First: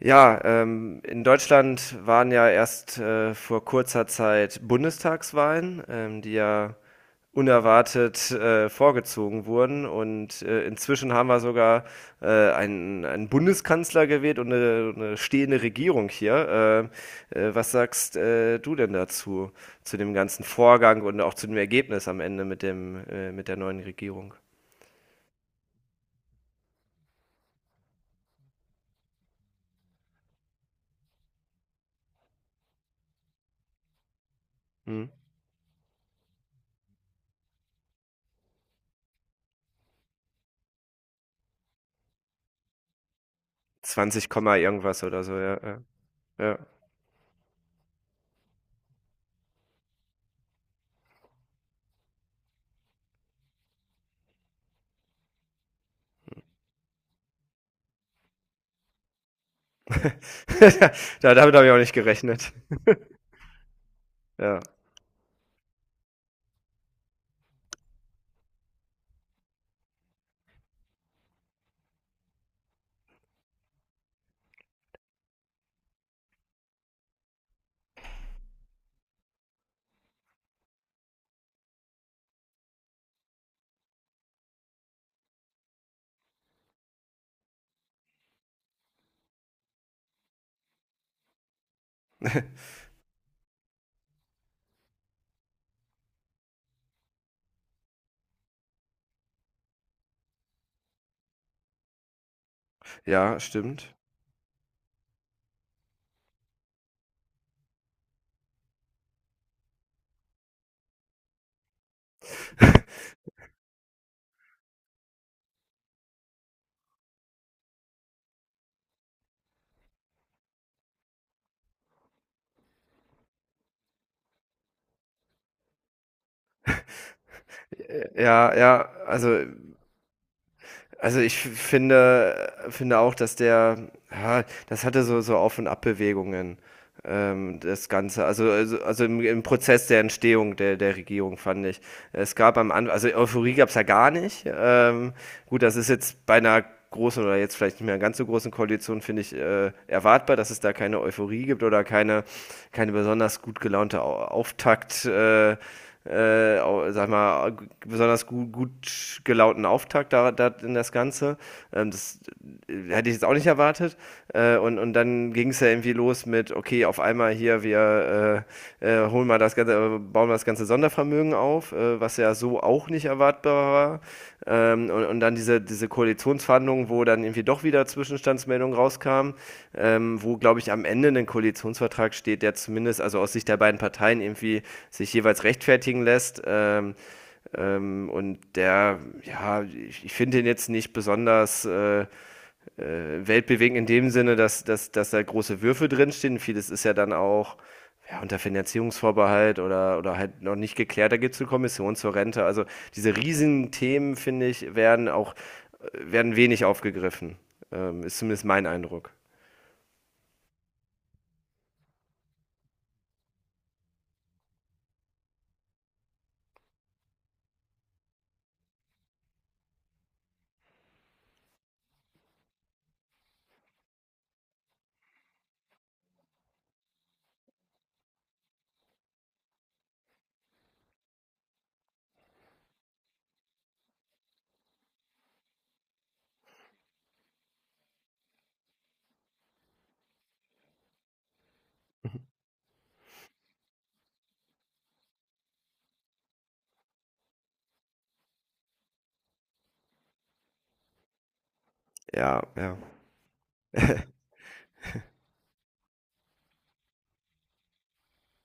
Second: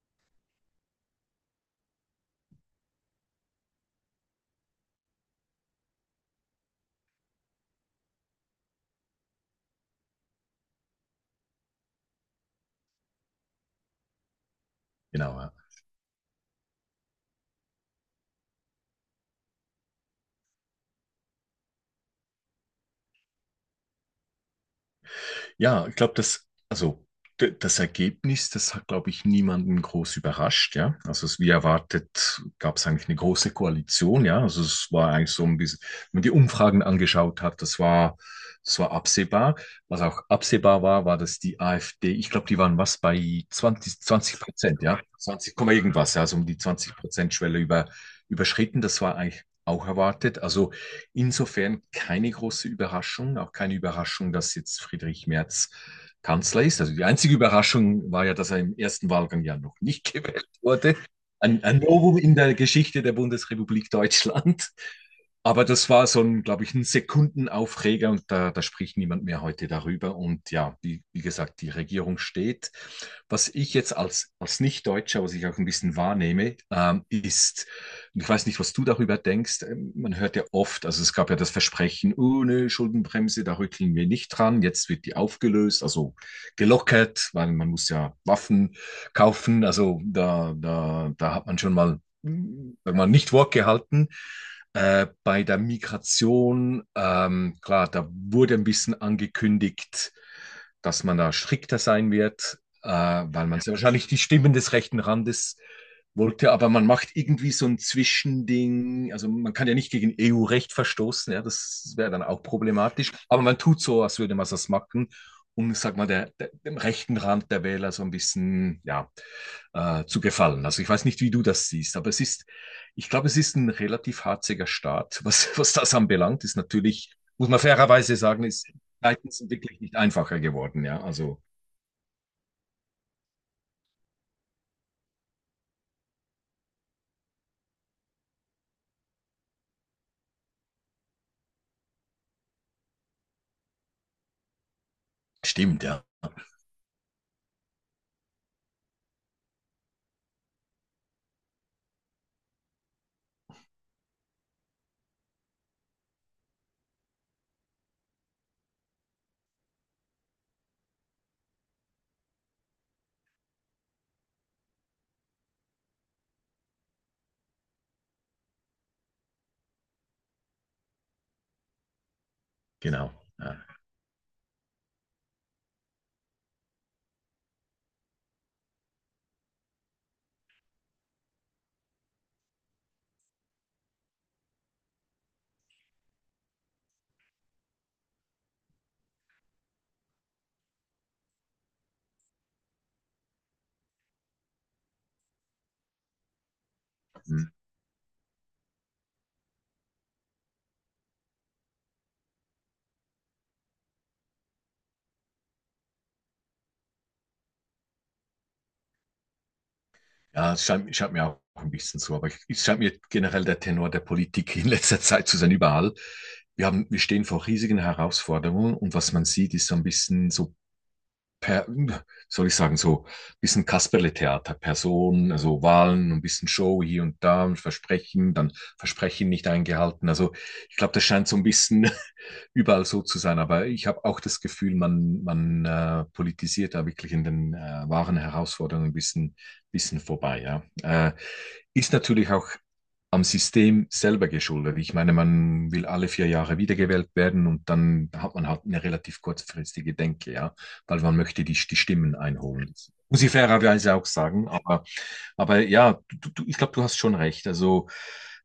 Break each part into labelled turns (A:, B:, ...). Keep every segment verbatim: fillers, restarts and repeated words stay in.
A: Ja, ähm, in Deutschland waren ja erst äh, vor kurzer Zeit Bundestagswahlen, ähm, die ja unerwartet äh, vorgezogen wurden. Und äh, inzwischen haben wir sogar äh, einen, einen Bundeskanzler gewählt und eine, eine
B: Genau, ja.
A: stehende Regierung hier. Äh, äh, was sagst äh, du denn dazu, zu dem ganzen Vorgang und auch zu dem Ergebnis am Ende mit dem, äh, mit der neuen Regierung?
B: Ja, ich glaube, das, also d- das Ergebnis, das hat, glaube ich, niemanden groß überrascht, ja. Also es, wie erwartet, gab es eigentlich eine große Koalition, ja. Also es
A: Hm?
B: war eigentlich so ein bisschen, wenn man die Umfragen angeschaut hat, das war, das war absehbar. Was auch absehbar war, war, dass die AfD, ich glaube, die waren was bei zwanzig
A: zwanzig,
B: 20
A: Komma
B: Prozent, ja.
A: irgendwas oder so,
B: zwanzig,
A: ja.
B: Komma
A: Ja.
B: irgendwas, ja. Also um die
A: Ja.
B: zwanzig Prozent Schwelle über, überschritten. Das war eigentlich auch erwartet. Also insofern keine große Überraschung, auch keine Überraschung, dass jetzt Friedrich Merz Kanzler ist. Also die einzige Überraschung war ja, dass er im ersten Wahlgang ja noch nicht gewählt wurde.
A: Ja, damit
B: Ein,
A: habe ich auch
B: ein
A: nicht
B: Novum in
A: gerechnet.
B: der Geschichte der Bundesrepublik
A: Ja,
B: Deutschland. Aber das war so ein, glaube ich, ein Sekundenaufreger und da, da spricht niemand mehr heute darüber. Und ja, wie, wie gesagt, die Regierung steht. Was ich jetzt als, als Nicht-Deutscher, was ich auch ein bisschen wahrnehme, ähm, ist, und ich weiß nicht, was du darüber denkst. Ähm, Man hört ja oft, also es gab ja das Versprechen, ohne Schuldenbremse, da rütteln wir nicht dran. Jetzt wird die aufgelöst, also gelockert, weil man muss ja Waffen kaufen. Also da, da, da hat man schon mal, mm, sag mal, nicht Wort gehalten. Äh, bei der Migration, ähm, klar, da wurde ein bisschen angekündigt, dass man da strikter sein wird, äh,
A: ja,
B: weil man sehr
A: stimmt.
B: wahrscheinlich die Stimmen des rechten Randes wollte, aber man macht irgendwie so ein Zwischending. Also man kann ja nicht gegen E U-Recht verstoßen, ja, das wäre dann auch problematisch. Aber man tut so, als würde man das machen, um, sag mal, der, der, dem rechten Rand der Wähler so ein bisschen ja, äh, zu gefallen. Also ich weiß nicht, wie du das siehst, aber es ist, ich glaube, es ist ein relativ harziger Staat, was, was das anbelangt. Ist natürlich, muss man fairerweise sagen,
A: Ja,
B: ist
A: ja,
B: Zeiten
A: also
B: sind wirklich nicht einfacher geworden, ja.
A: Also ich
B: Also
A: finde, finde auch, dass der, Ja, das hatte so, so Auf- und Abbewegungen, ähm, das Ganze. Also, also, also im, im Prozess der Entstehung der, der Regierung, fand ich. Es gab am Anfang, also Euphorie gab es ja gar nicht. Ähm, gut, das
B: stimmt,
A: ist
B: ja,
A: jetzt bei einer großen oder jetzt vielleicht nicht mehr ganz so großen Koalition, finde ich, äh, erwartbar, dass es da keine Euphorie gibt oder keine, keine besonders gut gelaunte Au- Auftakt. Äh, äh, sag mal, besonders gut, gut gelaunten Auftakt da, da in das Ganze. Ähm, das äh, hätte ich jetzt auch nicht erwartet. Äh, und, und dann ging es ja irgendwie los mit, okay, auf einmal hier, wir äh, äh, holen mal das ganze, äh, bauen wir das ganze Sondervermögen auf auf, äh, was ja so auch nicht
B: genau. Ja.
A: erwartbar war. Ähm, und, und dann diese, diese Koalitionsverhandlungen, wo dann irgendwie doch wieder Zwischenstandsmeldungen rauskamen, ähm, wo, glaube ich, am Ende ein Koalitionsvertrag steht, der zumindest, also aus Sicht der beiden Parteien, irgendwie sich jeweils rechtfertigen lässt. Ähm, ähm, und der, ja, ich, ich finde ihn jetzt nicht besonders äh, äh, weltbewegend in dem Sinne, dass, dass, dass da große Würfe drinstehen. Vieles ist ja dann
B: Hm.
A: auch ja, unter Finanzierungsvorbehalt oder, oder halt noch nicht geklärt. Da gibt es eine Kommission zur Rente. Also diese riesigen Themen, finde ich, werden auch werden wenig aufgegriffen. Ähm, ist zumindest mein Eindruck.
B: Ja, es scheint, scheint mir auch ein bisschen so, aber ich- es scheint mir generell der Tenor der Politik in letzter Zeit zu sein, überall. Wir haben, wir stehen vor riesigen Herausforderungen und was man sieht, ist so ein bisschen so, per, soll ich sagen, so ein bisschen Kasperle-Theater, Personen, also Wahlen, ein bisschen Show hier und da und Versprechen, dann Versprechen nicht eingehalten. Also ich glaube, das scheint so ein bisschen überall so zu sein. Aber ich habe auch das Gefühl, man, man äh, politisiert da wirklich in den äh, wahren Herausforderungen ein bisschen, bisschen vorbei. Ja. Äh, ist natürlich auch am System selber geschuldet. Ich meine, man will alle vier Jahre wiedergewählt werden und dann hat man halt eine relativ kurzfristige Denke, ja, weil man möchte die, die Stimmen
A: Ja,
B: einholen.
A: ja.
B: Muss ich fairerweise auch sagen, aber aber ja, du, du, ich glaube, du hast schon recht. Also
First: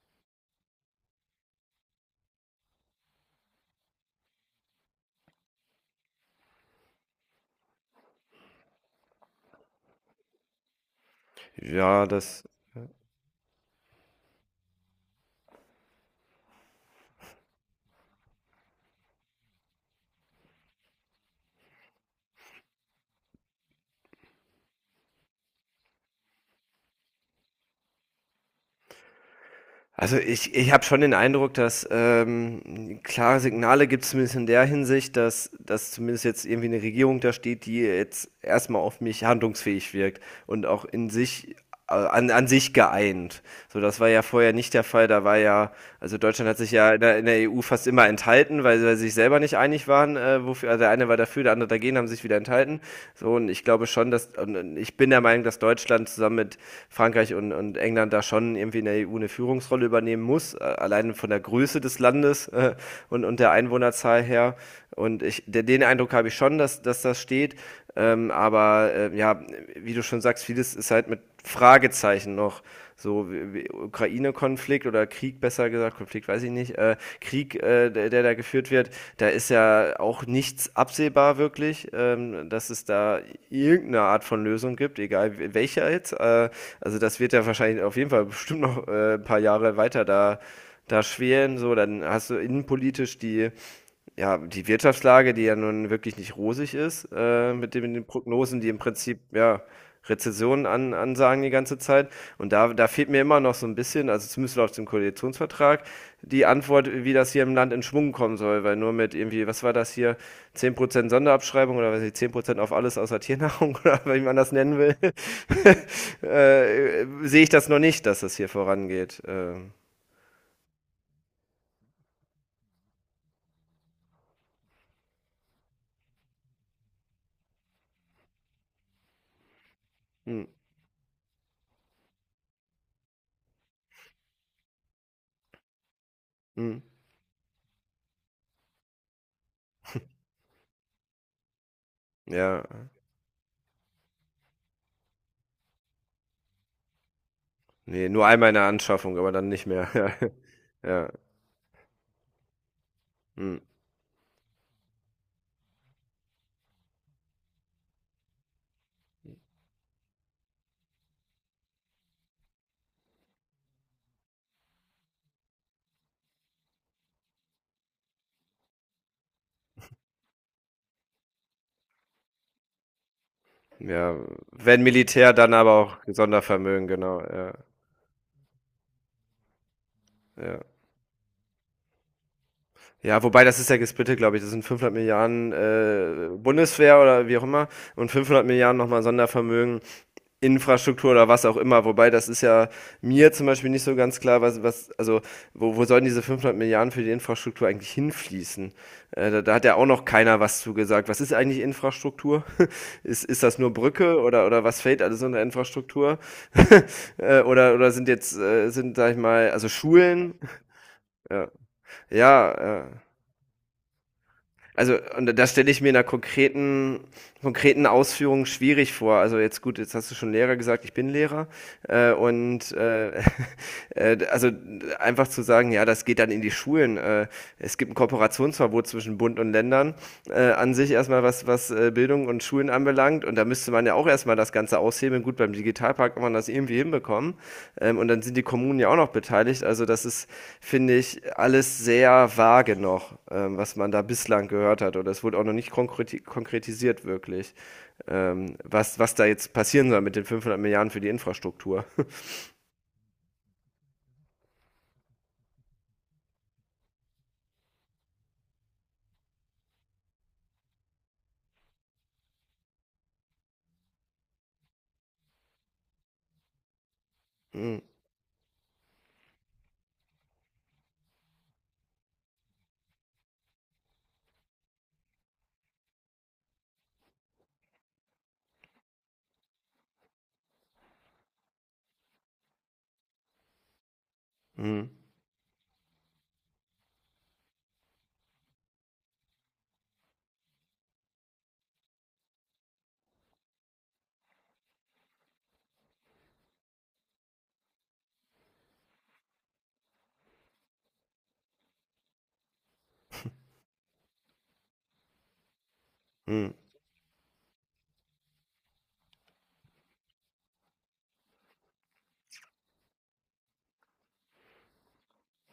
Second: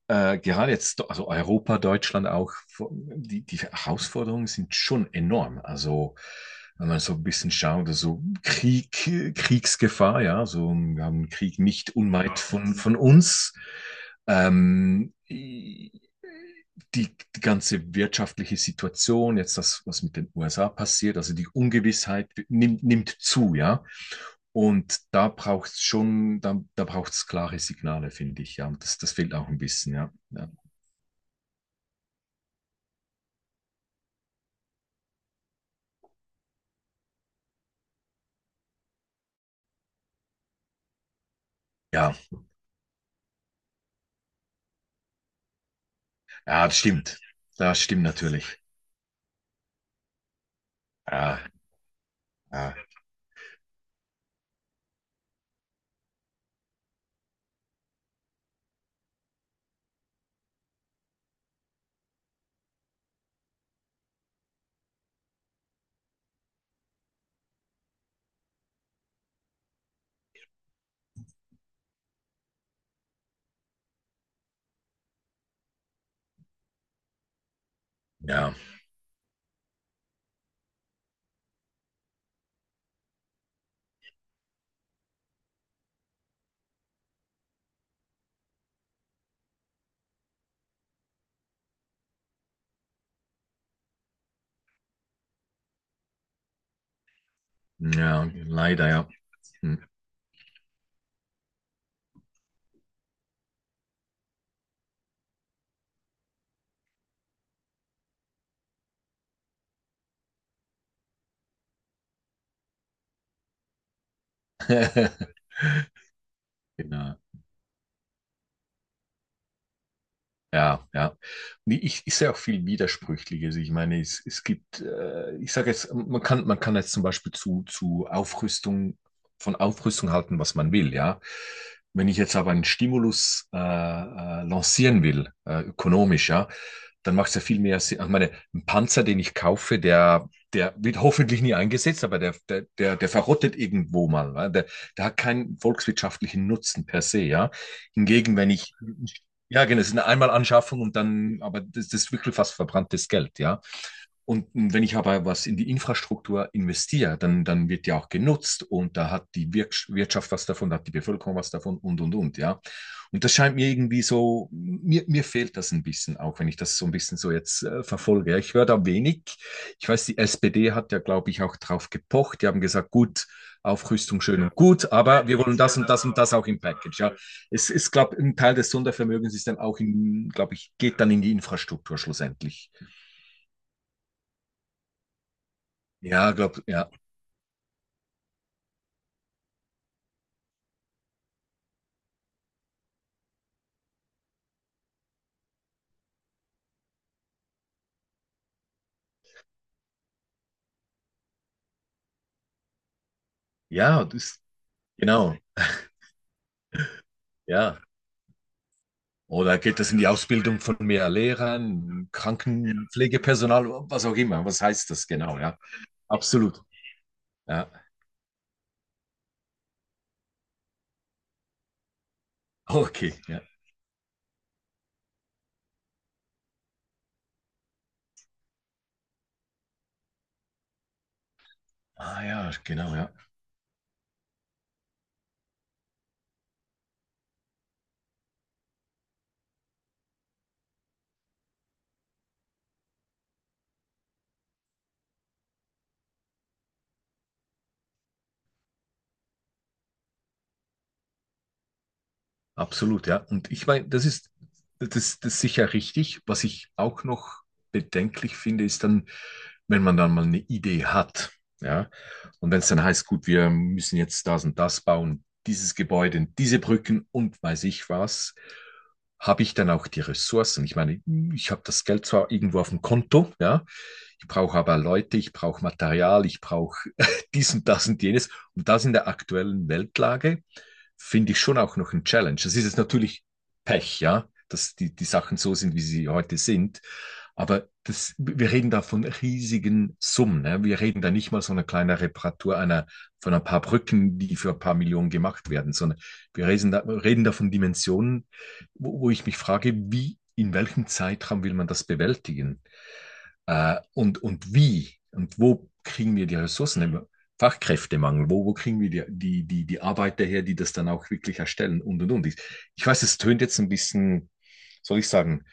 B: äh, gerade jetzt, also Europa, Deutschland auch, die, die Herausforderungen sind schon enorm. Also wenn man so ein bisschen schaut, also Krieg, Kriegsgefahr, ja, so wir haben einen Krieg nicht
A: ja,
B: unweit
A: das
B: von, von uns. Ähm, die, die ganze wirtschaftliche Situation, jetzt das, was mit den U S A passiert, also die Ungewissheit nimmt, nimmt zu, ja. Und da braucht es schon, da, da braucht es klare Signale, finde ich, ja. Und das, das fehlt auch ein bisschen, ja.
A: Also
B: Ja,
A: ich, ich habe schon den Eindruck, dass ähm, klare Signale gibt es zumindest in der Hinsicht, dass, dass zumindest jetzt irgendwie eine Regierung da steht, die jetzt erstmal auf mich handlungsfähig wirkt und auch in sich, äh,
B: ja,
A: an, an sich geeint. So, das war ja vorher nicht der Fall. Da war ja, also Deutschland hat
B: ja,
A: sich
B: das
A: ja in der,
B: stimmt.
A: in der E U
B: Das
A: fast
B: stimmt
A: immer
B: natürlich.
A: enthalten, weil sie sich selber nicht einig waren, äh, wofür, also der eine war war dafür,
B: Ja,
A: der andere dagegen, haben sich wieder enthalten.
B: ja,
A: So, und ich glaube schon, dass, und ich bin der Meinung, dass Deutschland zusammen mit Frankreich und, und England da schon irgendwie in der E U eine Führungsrolle übernehmen muss, äh, allein von der Größe des Landes äh, und, und der Einwohnerzahl her. Und ich, den Eindruck habe ich schon, dass, dass das steht. Ähm, aber äh, ja, wie du schon sagst, vieles ist halt mit Fragezeichen noch so Ukraine-Konflikt oder Krieg, besser gesagt, Konflikt weiß ich nicht, äh, Krieg, äh, der, der da
B: ja,
A: geführt wird, da ist ja auch nichts absehbar wirklich, ähm, dass es da irgendeine Art von Lösung gibt, egal welcher jetzt. Äh, also das wird ja wahrscheinlich auf jeden Fall bestimmt noch äh, ein paar Jahre weiter da da schweren, so, dann hast du innenpolitisch die ja, die Wirtschaftslage, die ja nun wirklich nicht rosig ist, äh, mit dem, mit den
B: ja,
A: Prognosen, die im
B: leider, ja.
A: Prinzip, ja,
B: Hm.
A: Rezessionen an, ansagen die ganze Zeit. Und da, da fehlt mir immer noch so ein bisschen, also zumindest laut dem Koalitionsvertrag, die Antwort, wie das hier im Land in Schwung kommen soll, weil nur mit irgendwie, was war das hier, zehn Prozent Sonderabschreibung oder was weiß ich, zehn Prozent auf alles außer Tiernahrung oder wie man das nennen will, äh,
B: Genau.
A: sehe ich das noch nicht, dass das hier vorangeht. Ähm,
B: Ja, ja. Nee, Ich, ich sehe auch viel Widersprüchliches. Ich meine, es, es gibt, äh, ich sage jetzt, man kann, man kann jetzt zum Beispiel zu, zu Aufrüstung, von Aufrüstung halten,
A: hm,
B: was man will, ja. Wenn ich jetzt aber einen Stimulus äh, äh, lancieren will, äh, ökonomisch, ja,
A: hm,
B: dann macht es ja viel mehr Sinn. Ich meine, ein Panzer, den ich kaufe, der, der wird hoffentlich nie eingesetzt, aber der,
A: ja.
B: der, der, der verrottet irgendwo mal. weil Der, der hat keinen volkswirtschaftlichen Nutzen per se, ja.
A: Nee, nur
B: Hingegen,
A: einmal
B: wenn
A: in der
B: ich ein
A: Anschaffung, aber dann
B: ja,
A: nicht
B: genau,
A: mehr.
B: es ist eine Einmalanschaffung und
A: Ja, ja,
B: dann, aber das, das ist wirklich fast verbranntes Geld,
A: mhm.
B: ja. Und wenn ich aber was in die Infrastruktur investiere, dann, dann wird ja auch genutzt und da hat die Wir Wirtschaft was davon, da hat die Bevölkerung was davon und, und, und, ja. Und das scheint mir irgendwie so, mir, mir fehlt das ein bisschen, auch wenn ich das so ein bisschen so jetzt äh, verfolge. Ja, ich höre da wenig. Ich weiß, die S P D hat ja, glaube ich, auch drauf gepocht. Die haben gesagt, gut,
A: Ja,
B: Aufrüstung schön und
A: wenn
B: gut, aber
A: Militär,
B: wir
A: dann
B: wollen
A: aber
B: das und
A: auch
B: das und das auch im
A: Sondervermögen,
B: Package. Ja,
A: genau, ja,
B: es ist, glaube ich, ein Teil des Sondervermögens ist dann auch in, glaube
A: ja.
B: ich, geht dann in die Infrastruktur schlussendlich.
A: Ja, wobei das ist ja gesplittet, glaube ich. Das sind fünfhundert Milliarden, äh,
B: Ja, glaube ja.
A: Bundeswehr oder wie auch immer und fünfhundert Milliarden nochmal Sondervermögen. Infrastruktur oder was auch immer. Wobei, das ist ja mir zum Beispiel nicht so ganz klar, was, was also wo, wo sollen diese fünfhundert Milliarden für die Infrastruktur eigentlich hinfließen? Äh, da, da hat ja auch noch keiner was zugesagt. Was ist eigentlich Infrastruktur? ist, ist das nur
B: Ja,
A: Brücke
B: das,
A: oder, oder was fällt alles
B: genau,
A: unter Infrastruktur? äh, oder,
B: ja.
A: oder sind jetzt, äh, sind, sag ich mal,
B: Oder
A: also
B: geht das in die
A: Schulen?
B: Ausbildung von mehr
A: Ja,
B: Lehrern,
A: ja äh,
B: Krankenpflegepersonal, was auch immer? Was heißt
A: also,
B: das
A: und
B: genau?
A: das
B: Ja,
A: stelle ich mir in einer
B: absolut.
A: konkreten,
B: Ja,
A: konkreten Ausführung schwierig vor. Also jetzt gut, jetzt hast du schon Lehrer gesagt, ich bin Lehrer. Äh, und äh,
B: okay. Ja.
A: äh, also einfach zu sagen, ja, das geht dann in die Schulen. Äh, es gibt ein Kooperationsverbot zwischen Bund und Ländern äh, an sich erstmal, was, was äh,
B: Ah
A: Bildung und
B: ja,
A: Schulen
B: genau, ja.
A: anbelangt. Und da müsste man ja auch erstmal das Ganze aushebeln. Gut, beim Digitalpakt kann man das irgendwie hinbekommen. Ähm, und dann sind die Kommunen ja auch noch beteiligt. Also das ist, finde ich, alles sehr vage noch, ähm, was man da bislang gehört hat. Oder es wurde auch noch nicht konkreti konkretisiert wirklich, ähm, was, was da jetzt passieren soll mit den fünfhundert Milliarden für die Infrastruktur.
B: Absolut, ja. Und ich meine, das ist, das, das ist sicher richtig. Was ich auch noch bedenklich finde, ist dann, wenn man dann mal eine Idee hat, ja. Und wenn es dann heißt, gut, wir müssen jetzt das und das bauen, dieses Gebäude, diese Brücken und weiß
A: Hm,
B: ich was. Habe ich dann auch die Ressourcen? Ich meine, ich habe das Geld zwar irgendwo auf dem Konto, ja, ich brauche aber Leute, ich brauche Material, ich brauche dies und das und jenes. Und das in der aktuellen Weltlage finde ich schon auch noch ein Challenge. Das ist jetzt natürlich Pech, ja, dass
A: hm,
B: die, die Sachen so sind, wie sie heute sind. Aber das, wir reden da von riesigen Summen. Ne? Wir reden da nicht mal so eine kleine Reparatur einer, von ein paar Brücken, die für ein paar Millionen gemacht werden, sondern wir reden da, reden da von Dimensionen, wo, wo ich mich frage, wie, in welchem Zeitraum will man das bewältigen? Äh, und, und wie und wo kriegen wir die
A: hm.
B: Ressourcen im Fachkräftemangel? Wo, wo kriegen wir die, die, die, die Arbeiter her, die das dann auch wirklich erstellen und und und. Ich, ich weiß, es tönt jetzt ein bisschen, soll ich sagen,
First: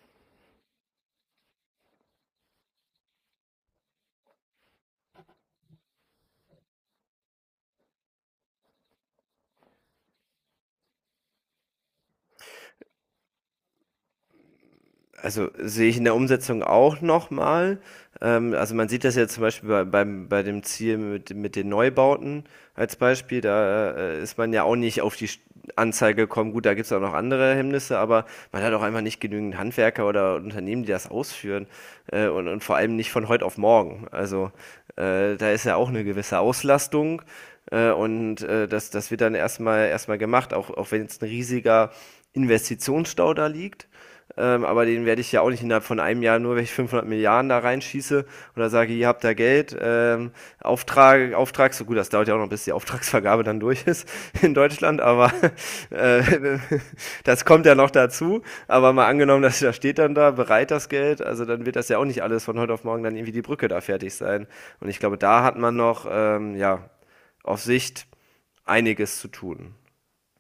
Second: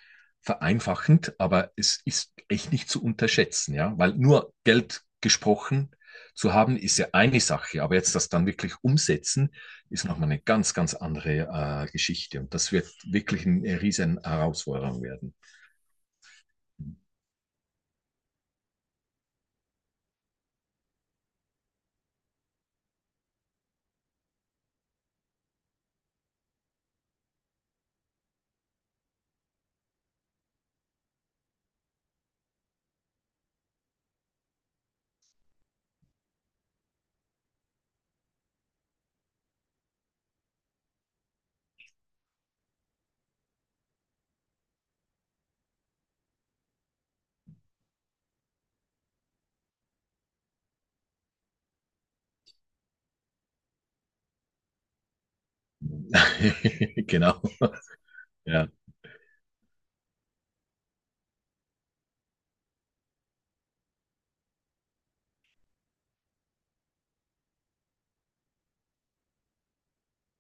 B: vereinfachend, aber es ist echt nicht zu unterschätzen, ja, weil nur Geld gesprochen zu haben ist ja eine Sache, aber jetzt das dann wirklich umsetzen ist nochmal eine ganz, ganz andere äh, Geschichte und das wird wirklich eine riesen Herausforderung werden.
A: Also, sehe ich in der Umsetzung auch nochmal. Ähm, also, man sieht das ja zum Beispiel bei beim bei dem Ziel mit mit den Neubauten als Beispiel. Da, äh, ist man ja auch nicht auf die St Anzeige gekommen. Gut, da gibt es auch noch andere Hemmnisse, aber man hat auch einfach nicht genügend Handwerker oder Unternehmen, die das ausführen, äh, und und vor allem nicht von heute auf morgen. Also, äh, da ist ja auch eine gewisse Auslastung, äh, und, äh, das das wird dann erstmal erstmal gemacht, auch auch wenn jetzt ein riesiger Investitionsstau da liegt. Ähm, aber den werde ich ja auch nicht innerhalb von einem Jahr, nur wenn ich fünfhundert Milliarden da reinschieße oder sage, ihr habt da Geld, ähm, Auftrag, Auftrag, so gut, das dauert ja auch noch, bis die Auftragsvergabe dann durch ist in Deutschland, aber äh,
B: Genau,
A: das kommt ja noch dazu.
B: ja.
A: Aber mal angenommen, dass da steht dann da, bereit das Geld, also dann wird das ja auch nicht alles von heute auf morgen dann irgendwie die Brücke da fertig sein. Und ich glaube, da hat man noch, ähm, ja, auf Sicht einiges zu tun.